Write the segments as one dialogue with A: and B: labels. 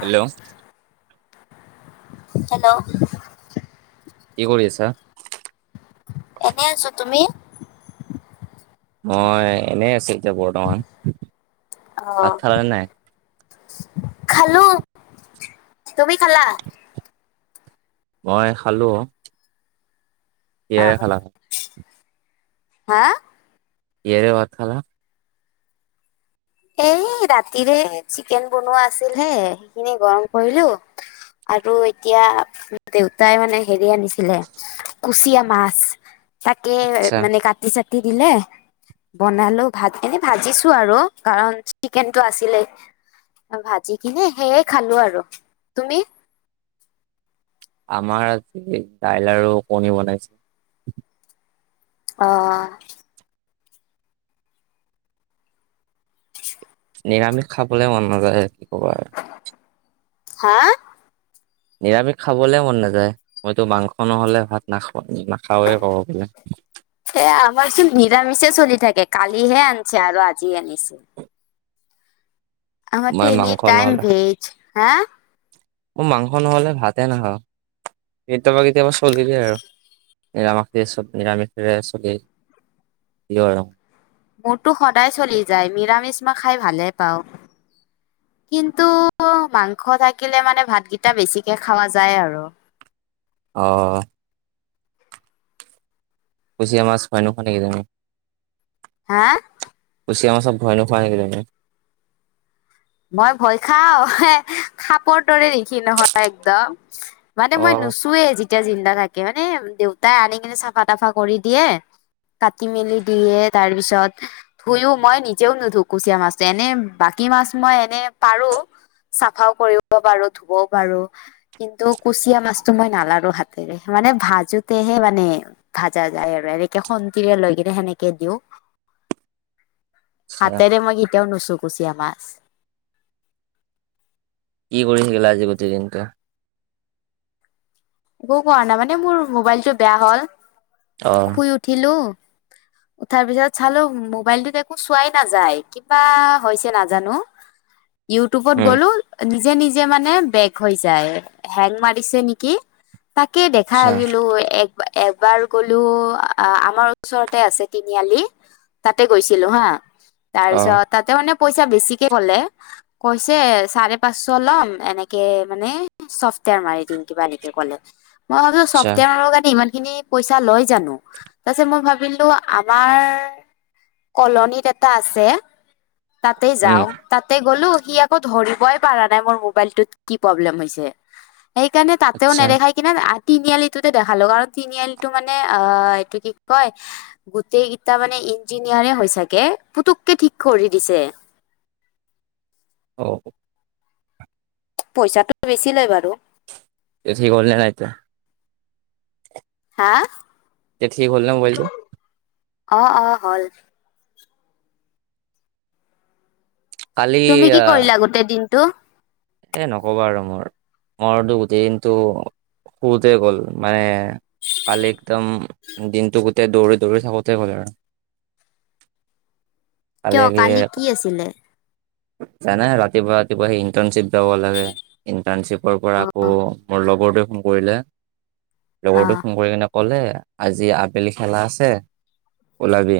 A: Hello.
B: Hello.
A: কি কৰি আছা?
B: এনেই আছোঁ। ‌ তুমি?
A: মই এনে আছোঁ, এতিয়া বৰ্তমান। ভাত
B: অহ'
A: খালানে নাই?
B: খালোঁ, তুমি খালা?
A: মই খালোঁ।
B: অ' হা
A: কিহেৰে ভাত খালা?
B: এই ৰাতিৰে চিকেন বনোৱা আছিলে, হেইখিনি গৰম কৰিলোঁ। আৰু এতিয়া দেউতাই মানে হেৰি আনিছিলে। কুচিয়া মাছ। তাকে
A: আচ্ছা,
B: মানে কাটি চাটি দিলে বনালো, ভাত এনে ভাজিছো আৰু কাৰণ চিকেনটো আছিলে। ভাজি কিনে সেয়ে খালোঁ আৰু তুমি?
A: আমাৰ আজি দাইল আৰু কণী বনাইছে।
B: অহ'
A: নিৰামিষ খাবলৈ মন নাযায় আৰু কি ক'বা আৰু।
B: হা
A: নিৰামিষ খাবলৈ মন নাযায়। মইতো মাংস নহ'লে ভাত নাখাওঁ নাখাওঁৱে ক'ব গ'লে।
B: সেই আমাৰ চোন নিৰামিষে চলি থাকে। কালিহে আনিছে আৰু আজি আনিছে।
A: মই
B: আমাৰতো এনেই
A: মাংস
B: টাইম
A: নহ'লে
B: ভেজ, হা।
A: মই মাংস নহ'লে ভাতে নাখাওঁ। কেতিয়াবা কেতিয়াবা চলি যাই আৰু। নিৰামিষ চ'ব নিৰামিষৰে চলে কিহৰ ৰং
B: মোৰতো সদায় চলি যায়, নিৰামিষ মই খাই ভালে পাওঁ। কিন্তু, মাংস থাকিলে মানে ভাত কেইটা বেছিকে খোৱা যায় আৰু।
A: অহ' কুচিয়া মাছ ভয় নোখোৱা নেকি তুমি?
B: হা
A: কুচিয়া মাছক ভয় নোখোৱা নেকি তেন্তে।
B: মই ভয় খাওঁ, এ খাপৰ দৰে দেখি নহয় একদম। মানে মই
A: অ'
B: নুচোৱে, যেতিয়া জিন্দা থাকে, মানে দেউতাই আনি কিনে চাফা তাফা কৰি দিয়ে। কাটি মেলি দিয়ে। তাৰপিছত, ধুয়েও, মই নিজেও নুধো কুচিয়া মাছ, এনে বাকী মাছ মই এনে পাৰোঁ, চাফাও কৰিব পাৰোঁ, ধুবও পাৰোঁ। কিন্তু, কুচিয়া মাছটো মই নালাৰো হাতেৰে মানে ভাজোতেহে মানে। ভাজা যায় আৰু এনেকে খন্তিৰে লৈ কিনে সেনেকে দিওঁ।
A: [inaudible]
B: হাতেৰে মই কেতিয়াও নুচো কুচিয়া মাছ।
A: কি কৰি থাকিলা আজি গোটেই দিনটো।
B: একো কৰা নাই মানে মোৰ মোবাইলটো বেয়া হ'ল,
A: অ',
B: শুই উঠিলোঁ। তাৰপিছত চালোঁ, মোবাইলটোত একো চোৱাই নাযায়। কিবা হৈছে নাজানোঁ। ইউটিউবত
A: উম,
B: গ'লো নিজে নিজে মানে বেগ হৈ যায় হেং মাৰিছে নেকি? তাকে দেখা
A: আচ্ছা,
B: আহিলোঁ এক। এবাৰ গলোঁ, আমাৰ ওচৰতে আছে তিনিআলি। তাতে গৈছিলোঁ হা
A: অ',
B: তাৰপিছত তাতে মানে পইচা বেছিকে ক'লে। কৈছে, চাৰে পাঁচশ ল'ম এনেকে মানে চফ্টৱেৰৰ মাৰি দিম কিবা এনেকে ক'লে, মই কলোঁ
A: আচ্ছা,
B: চফ্টৱেৰ মাৰিব কাৰণে ইমান খিনি পইচা লয় জানোঁ। তাৰপিছত মই ভাবিলোঁ আমাৰ কলনীত এটা আছে, তাতে
A: উম,
B: যাওঁ। তাতে গ'লো, সি আকৌ ধৰিবই পাৰা নাই মোৰ মবাইলটোত কি প্ৰব্লেম হৈছে। সেইকাৰণে তাতেও
A: আচ্ছা,
B: নেখায় কি তিনিআলিটোতে দেখালো, কাৰণ তিনিআলিটো মানে অহ, এইটো কি কয়। গোটেই কেইটা মানে ইঞ্জিনিয়াৰে হৈ চাগে, পুতুকে ঠিক কৰি দিছে।
A: অহ।
B: পইচাটো বেছি লৈ বাৰু।
A: তে ঠিক হ'লেনে নাই এতিয়া?
B: হা!
A: তে ঠিক হ'লনে মোবাইলটো?
B: অ', অ' হ'ল।
A: কালি
B: তুমি কি
A: আ
B: কৰিলা গোটেই দিনটো?
A: এ নকবা আৰু মোৰ, মোৰটো গোটেই দিনটো ফুৰোতে গ'ল মানে কালি একদম দিনটো গোটেই দৌৰি-দৌৰি থাকোঁতে গ'ল আৰু। কালি
B: কিয়
A: আহি,
B: কি আছিলে
A: জানে ৰাতিপুৱা কিবা সি ইন্টাৰ্ণশ্বিপ যাব লাগে, ইণ্টাৰ্ণশ্বিপৰ পৰা আকৌ মোৰ লগৰটোৱে ফোন কৰিলে।
B: অ
A: লগৰটোৱে ফোন কৰি কিনে ক'লে, আজি আবেলি খেলা আছে ওলাবি।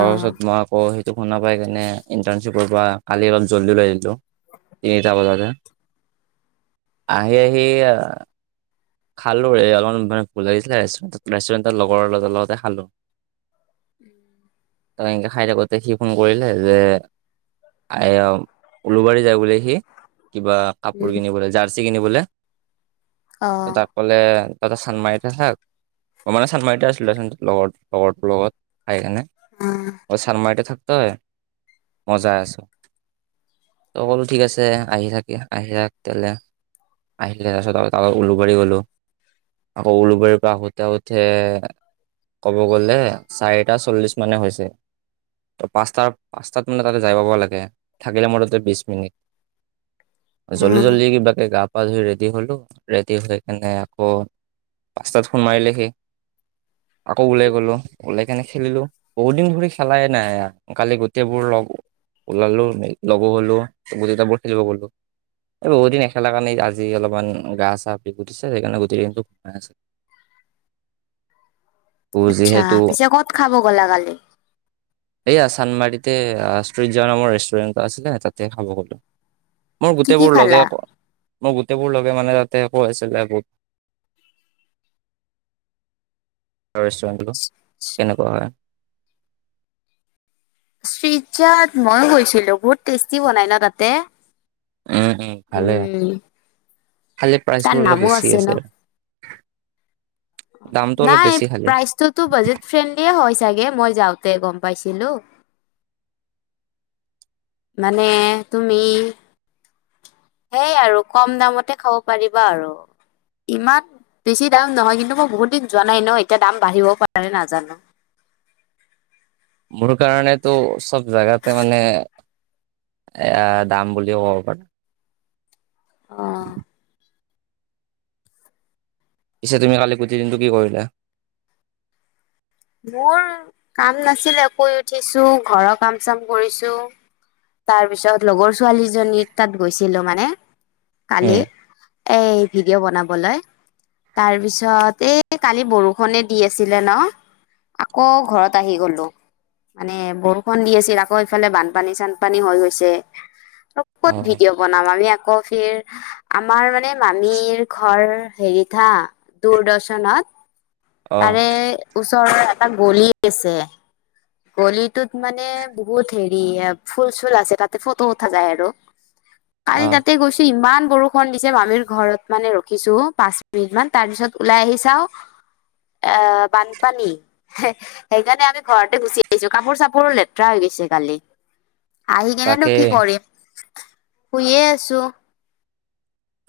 B: অ
A: মই আকৌ সেইটো শুনা পাই কেনে ইণ্টাৰ্ণশ্বিপৰ পৰা কালি অলপ জল্দি ওলাই আহিলোঁ।
B: [unintelligible]
A: তিনিটা বজাতে আহি-আহি খালোঁ এই অলপমান মানে ভুল লাগিছিলে ৰেষ্টুৰেণ্টৰ লগৰ এটাত লগতে খালোঁ।
B: উম।
A: তাত এনকে খায় থাকোঁতে সি ফোন কৰিলে যে উলুবাৰী যায় বোলো সি, কিবা কাপোৰ
B: উম
A: কিনিবলে জাৰ্চি কিনিবলে।
B: অহ।
A: ক'লে তাতে চান্দমাৰীতে থাক, মই মানে চান্দমাৰীতে আছিলোঁ দেচোন লগৰ-লগৰটোৰ লগত। খায় কেনে
B: অ
A: মই চান্দমাৰীতে থাক তই, মই যায় আছোঁ। তই ক'লো ঠিক আছে আহি থাকি, আহি থাক তেনেহলে আহিলে তাৰপিছত [unintelligible] উলুবাৰী গলোঁ। আকৌ উলুবাৰীৰ পৰা আহোতে-আহোতে ক'ব গ'লে চাৰিটা চল্লিশ মানে হৈছে। ত পাঁচাৰ-পাঁচটাত মানে তাতে যায় পাব লাগে, থাকিলে মোৰ ততে বিশ মিনিট।
B: উম
A: জল্দি-জল্দি কিবাকে গা পা ধুই ৰেডি হলোঁ। ৰেডি হৈ কেনে আকৌ পাঁচটাত ফোন মাৰিলে সি। আকৌ ওলাই গলোঁ। বলে কেনে খেলিলোঁ। বহুত দিন ধৰি খেলাই নাই, কালি গোটেইবোৰ লগ ওলালোঁ লগো গলোঁ [unintelligible] খেলিব বোলা। এই বহু দিন নেখেলা কাৰণে আজি অলপমান গা চা বিষ উঠিছে, সেইকাৰণে গোটেই দিনটো সোমাই আছে। আছিলো
B: আচ্ছা,
A: যিহেতু
B: পিছে ক'ত খাব গ'লা কালি?
A: এইয়া চান। দমাৰিতে ষ্টিজা নামৰ ৰেষ্টুৰেণ্ট আছিলে তাতে খাব গ'লো। মোৰ
B: কি কি
A: গোটেইবোৰ
B: খালা
A: লগে, মোৰ গোটেইবোৰ লগে মানে তাতে কৈ আছিলে বু ৰেষ্টুৰেণ্টটো কেনেকুৱা হয়।
B: ষ্টিজাত মইয়ো গৈছিলোঁ, বহুত টেষ্টি বনাই ন' তাতে?
A: উম', হম' ভালে
B: উম।
A: খালী
B: তাৰ
A: প্ৰাইচবোৰ অলপ
B: নামো
A: বেছি
B: ন
A: আছে। দামটো অলপ
B: নাই,
A: বেছি খালি।
B: প্ৰাইজটো তো বাজেট ফ্ৰেণ্ডলিয়ে হয় চাগে, মই যাওঁতে গম পাইছিলো। মানে তুমি সেইয়াই আৰু কম দামতে খাব পাৰিবা আৰু। ইমান, বেছি দাম নহয়, কিন্তু মই বহুত দিন যোৱা নাই ন এতিয়া দাম বাঢ়িব পাৰে নাজানো।
A: মোৰ কাৰণেতো চব জোগাতে মানে এ দাম বুলিও কব পাৰা।
B: অ'।
A: পিছে তুমি কালি গোটেই দিনটো কি কৰিলে।
B: মোৰ কাম নাছিলে, শুই উঠিছো ঘৰৰ কাম চাম কৰিছো। তাৰপিছত লগৰ ছোৱালীজনী তাত গৈছিলো মানে, কালি।
A: উম
B: এই ভিডিঅ' বনাবলৈ। তাৰপিছত, এই কালি বৰষুণে দি আছিলে ন। আকৌ ঘৰত আহি গ'লো। মানে বৰষুণ দি আছিল, আকৌ এইফালে বানপানী চানপানী হৈ গৈছে।
A: অ
B: ক'ত ভিডিঅ' বনাম আমি আকৌ ফিৰ আমাৰ মানে মামীৰ ঘৰ হেৰিত হা, দূৰদৰ্শনত।
A: অ
B: তাৰে ওচৰত এটা গলি আছে। গলিটোত মানে বহুত হেৰি, ফুল চুল আছে, তাতে ফটো উঠা যায় আৰু।
A: [inaudible]
B: কালি তাতে গৈছিলো। ইমান বৰষুণ দিছে, মামীৰ ঘৰত মানে ৰখিছো পাঁচ মিনিট মান, তাৰ পিছত ওলাই আহি চাওঁ আ বানপানী, সেইকাৰণে আমি ঘৰতে গুচি ছো কাপোৰ চাপোৰো লেতেৰা হৈ গৈছে কালি, আহি কিনেনো
A: তাকে
B: কি কৰিম। শুয়ে আছো।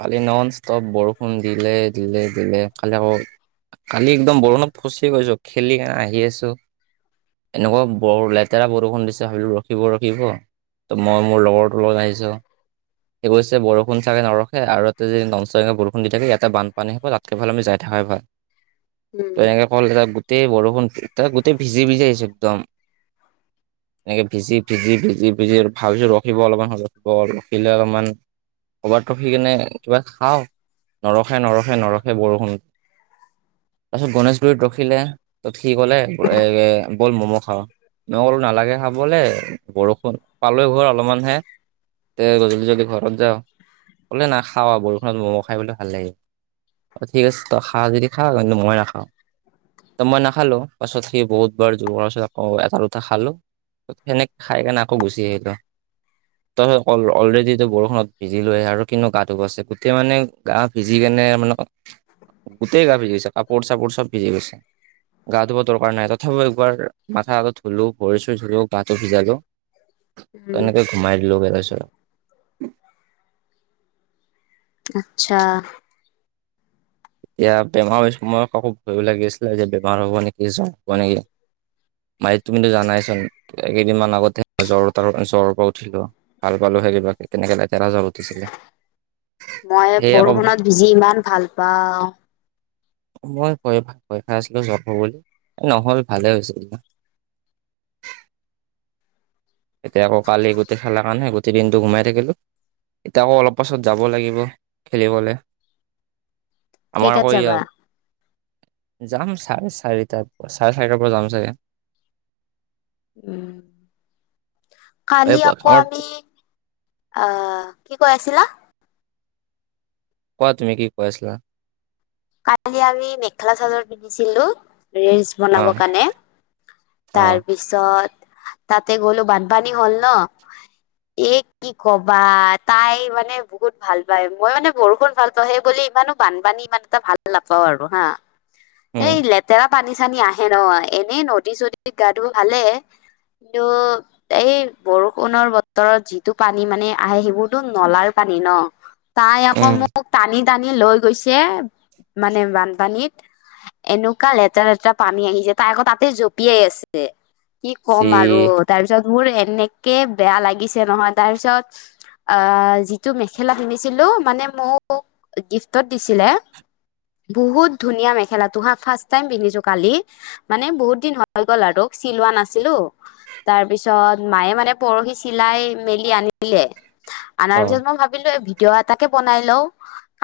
A: কালি নন ষ্টপ বৰষুণ দিলে দিলে, দিলে, কালি আকৌ কালি একদম বৰষুণত ফচি গৈছো, খেলি আহি আছো এনেকুৱা বৰ লেতেৰা বৰষুণ দিছে, ভাবিলো ৰখিব ৰখিব। ত মই মোৰ লগৰ ত লগত আহিছো, সি কৈছে বৰুষুণ চাগে নৰ আৰু ইয়াতে যে নন ষ্টপ বৰষুণ দি থাকে, ইয়াতে বানপানী হয়, তাতকে ভাল আমি যাই থাকাই ভাল। ত
B: উম
A: এ ফল এটা গোটেই বৰষুণ, এটা গোটেই ভিজি ভিজি আহিছো একদম। এনেকে ভিজি, ভিজি, ভিজি, ভিজি, ভাবিলো ওৱাকিঙ অলপমান হ'ব, ৰখিব ৰখিলে অলপমান কৰবাত ৰখি কেনে কিবা খাওঁ, নৰখে, নৰখে, নৰখে, বৰষুণ। তাৰপিছত গণেশগুৰিত ৰখিলে। তত সি ক'লে, ব'ল ম'ম' খাওঁ, মই ক'লো নালাগে খাবলৈ। বৰষুণ, পালোৱেই ঘৰ অলপমানহে, তে গধূলি যদি ঘৰত যাওঁ ক'লে নাখাও আৰু বৰষুত ম'ম' খাই বোলে ভাল লাগিব। অ' ঠিক আছে, তই খা যদি খা, কিন্তু মই নাখাওঁ। ত মই নাখালো, পাছত সি বহুত বাৰ জোৰ পাছত আকৌ এটা দুটা খালো। সেনেক খাই কেণে আকৌ গুচি আহিলো। ত অলৰেডি বৰষুণত ভিজিলোৱে আৰু কিনো গা ধুবছে গোটেই মানে গা ভিজি কেনে, মানে গোটেই গা ভিজি গৈছে, কাপোৰ চাপোৰ চব ভিজি গৈছে। গা ধোৱ দৰকাৰ নাই, তথাপিও একবাৰ মাথাতো ধুলো, ভৰি চৰি ধুলো গাটো ভিজালো।
B: উম
A: তেনেকে ঘোমাই দিলো গে তাৰপিছত।
B: আচ্ছা।
A: এতিয়া বেমাৰ হৈ সময়ত আকৌ ভয়ো লাগিছিলে যে বেমাৰ হ'ব নেকি জ্ব হব নেকি। ভাই তুমিটো জানাইচোন এই কেইদিনমান আগত জ্বৰ ত জ্বৰ পৰা উঠিলোঁ। ভাল পালোঁ সেই কিবাকে কেনেকে লেতেৰা জল উঠিছিলে সেয়া আকৌ
B: যিমান ভাল পাওঁ।
A: মই ভয় খাই আছিলোঁ আছিলোঁ জব হ'বলৈ নহ'ল ভালে হৈছিল। এতিয়া আকৌ কালি গোটেই খেলা কাৰণে গোটেই দিনটো ঘোমাই থাকিলোঁ। এতিয়া আকৌ অলপ পাছত যাব লাগিব খেলিবলৈ। আমাৰ
B: কেইটাত
A: আকৌ ইয়া
B: যাবা
A: যাম চাৰে চাৰিটাৰ পৰা চাৰে চাৰিটাৰ পৰা যাম চাগে।
B: উ
A: এই
B: কালি আকৌ
A: আমাৰ
B: আমি অহ কি কৈ আছিলা?
A: কোৱা তুমি কি কৈ আছিলা।
B: কালি আমি মেখেলা চাদৰ পিন্ধিছিলোঁ ৰেজ
A: অ
B: বনাব কাৰণে
A: অ
B: তাৰ পিছত ত' তাতে গ'লো বানপানী হ'ল ন। এ কি কবা তাই মানে বহুত ভাল পায় মই মানে বৰষুণ ভাল পাওঁ সেই বুলি ইমানো বানপানী ইমান এটা ভাল নাপাওঁ আৰু হা
A: উম
B: এই লে তেৰা পানী চানী আহে ন এনেই নদী চদীত গা ধু ভালে কিন্তু এই বৰষুণৰ বতৰত যিটো পানী মানে আহে সেইবোৰতো নলাৰ পানী ন। তাই আকৌ
A: উম
B: মোক টানি, টানি লৈ গৈছে। মানে বানপানীত এনেকুৱা লেতেৰা লেতেৰা পানী আহিছে তাই আকৌ তাতে জঁপিয়াই আছে। দে কি ক'ম
A: চি
B: আৰু। তাৰপিছত মোৰ এনেকে বেয়া লাগিছে নহয় তাৰপিছত আ, যিটো মেখেলা কিন্ধিছিলো মানে মোক গিফ্টত দিছিলে। বহুত ধুনীয়া মেখেলা তোহ ফাৰ্ট টাইম পিন্ধিছোঁ কালি মানে বহুত দিন হৈ গ'ল আৰু চিলোৱা নাছিলোঁ। তাৰ পিছত মায়ে মানে পৰহি চিলাই মেলি আনিলে।
A: অ
B: আনাৰ পিছত মই ভাবিলোঁ এই ভিডিঅ' এটাকে বনাই লও,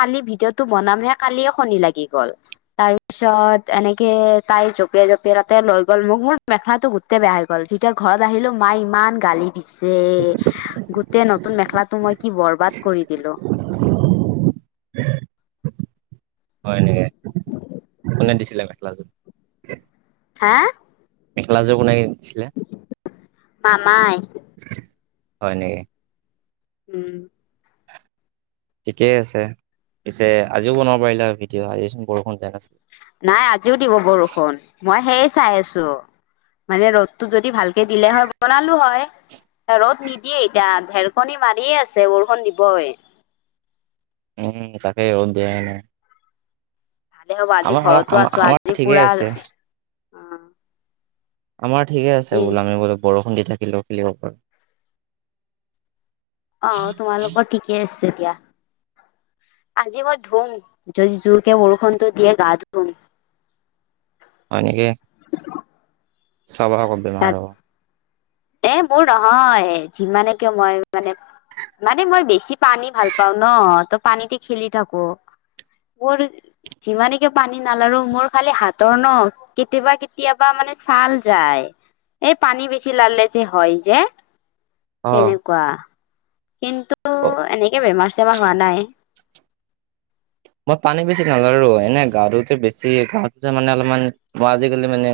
B: কালি ভিডিঅ'টো বনাম হে কালিয়ে শনি লাগি গ'ল। তাৰ পিছত এনেকে তাই জঁপিয়াই জঁপিয়াই তাতে লৈ গ'ল মোক মোৰ মেখেলাটো গোটেই বেয়া হৈ গ'ল। গ'ল তেতিয়া ঘৰত আহিলো মায় ইমান গালি দিছে গোটেই নতুন মেখেলাটো মই কি বৰবাদ কৰি দিলোঁ।
A: [unintelligible] হয় নেকি, কোনে দিছিলে মেখেলাযোৰ?
B: হা?
A: মেখেলাযোৰ কোনে কিনি দিছিলে?
B: মামাই।
A: হয় নেকি।
B: উম।
A: ঠিকেই আছে পিছে আজিও বনাব পাৰিলে আৰু ভিডিঅ' আজিচোন বৰষুণ দিয়া নাছিল।
B: নাই আজিও দিব বৰষুণ, মই সেয়াই চাই আছোঁ। মানে ৰ'দটো যদি ভালকে দিলে হয় বনালো হয়। ৰ'দ নিদিয়ে এতিয়া ঢেৰকণী মাৰিয়ে আছে, বৰষুণ দিবই।
A: উম, তাকে ৰ'দ দিয়ে নে নাই।
B: ভালে হ'ব আজি
A: আমাৰ আমাৰ
B: ঘৰতো
A: আমাৰ
B: আছো
A: আমাৰ
B: আজি
A: ঠিকে
B: পুৰা
A: আছে
B: অ
A: আমাৰ ঠিকে আছে
B: আজি
A: বোলে, আমি বোলো বৰষুণ দি থাকিলেও খেলিব পাৰো।
B: অ, তোমালোকৰ ঠিকে আছে দিয়া। আজি মই ধুম য-জোৰকে বৰষুণতো দিয়ে গাটো ধুম।
A: হয় নেকি? চাবা আকৌ বেমাৰ হ'ব।
B: এ, মোৰ নহয়, যিমানে কিয় মই মানে মানে মই বেছি পানী ভাল পাওঁ ন' ত, পানীতে খেলি থাকো। মোৰ যিমানে কে পানী নালাৰো মোৰ খালি হাতৰ ন কেতিয়াবা-কেতিয়াবা মানে ছাল যায়। এই পানী বেছি লালে, যে হয় যে
A: অ
B: তেনেকুৱা। কিন্তু এনেকে বেমাৰ-চেমাৰ হোৱা নাই।
A: মই পানী বেছি নালোৰো, এনে গাটোতে বেছি গাতে মানে অলপমান, মই আজিকালি মানে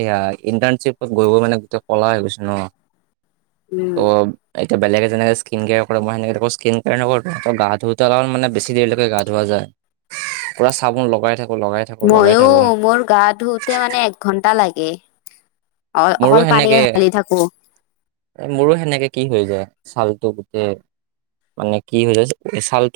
A: এয়া ইণ্টাৰ্ণশ্বিপত গৈ মানে গোটেই ক'লা হৈ গৈছোঁ ন, ত
B: উম
A: এতিয়া বেলেগ এজনে স্কিন কেয়াৰ কৰে, মই সেনে স্কিন কেয়াৰ নকৰো ত' গা ধোওঁতে অলপ মানে দেৰিলৈকে গা ধোৱা যায়। পুৰা চাবোন লগাই থাকো লগাই থাকো লগাই
B: ময়ো
A: থাকো
B: মোৰ গা, ধুওতে মানে এক ঘন্টা লাগে। অ
A: মোৰো
B: অকল পানী
A: সেনেকে
B: ঢালি থাকো।
A: এ, মোৰো সেনেকে, কি হৈ যায় ছালটো গোটেই মানে কি হৈ যায় ছালটো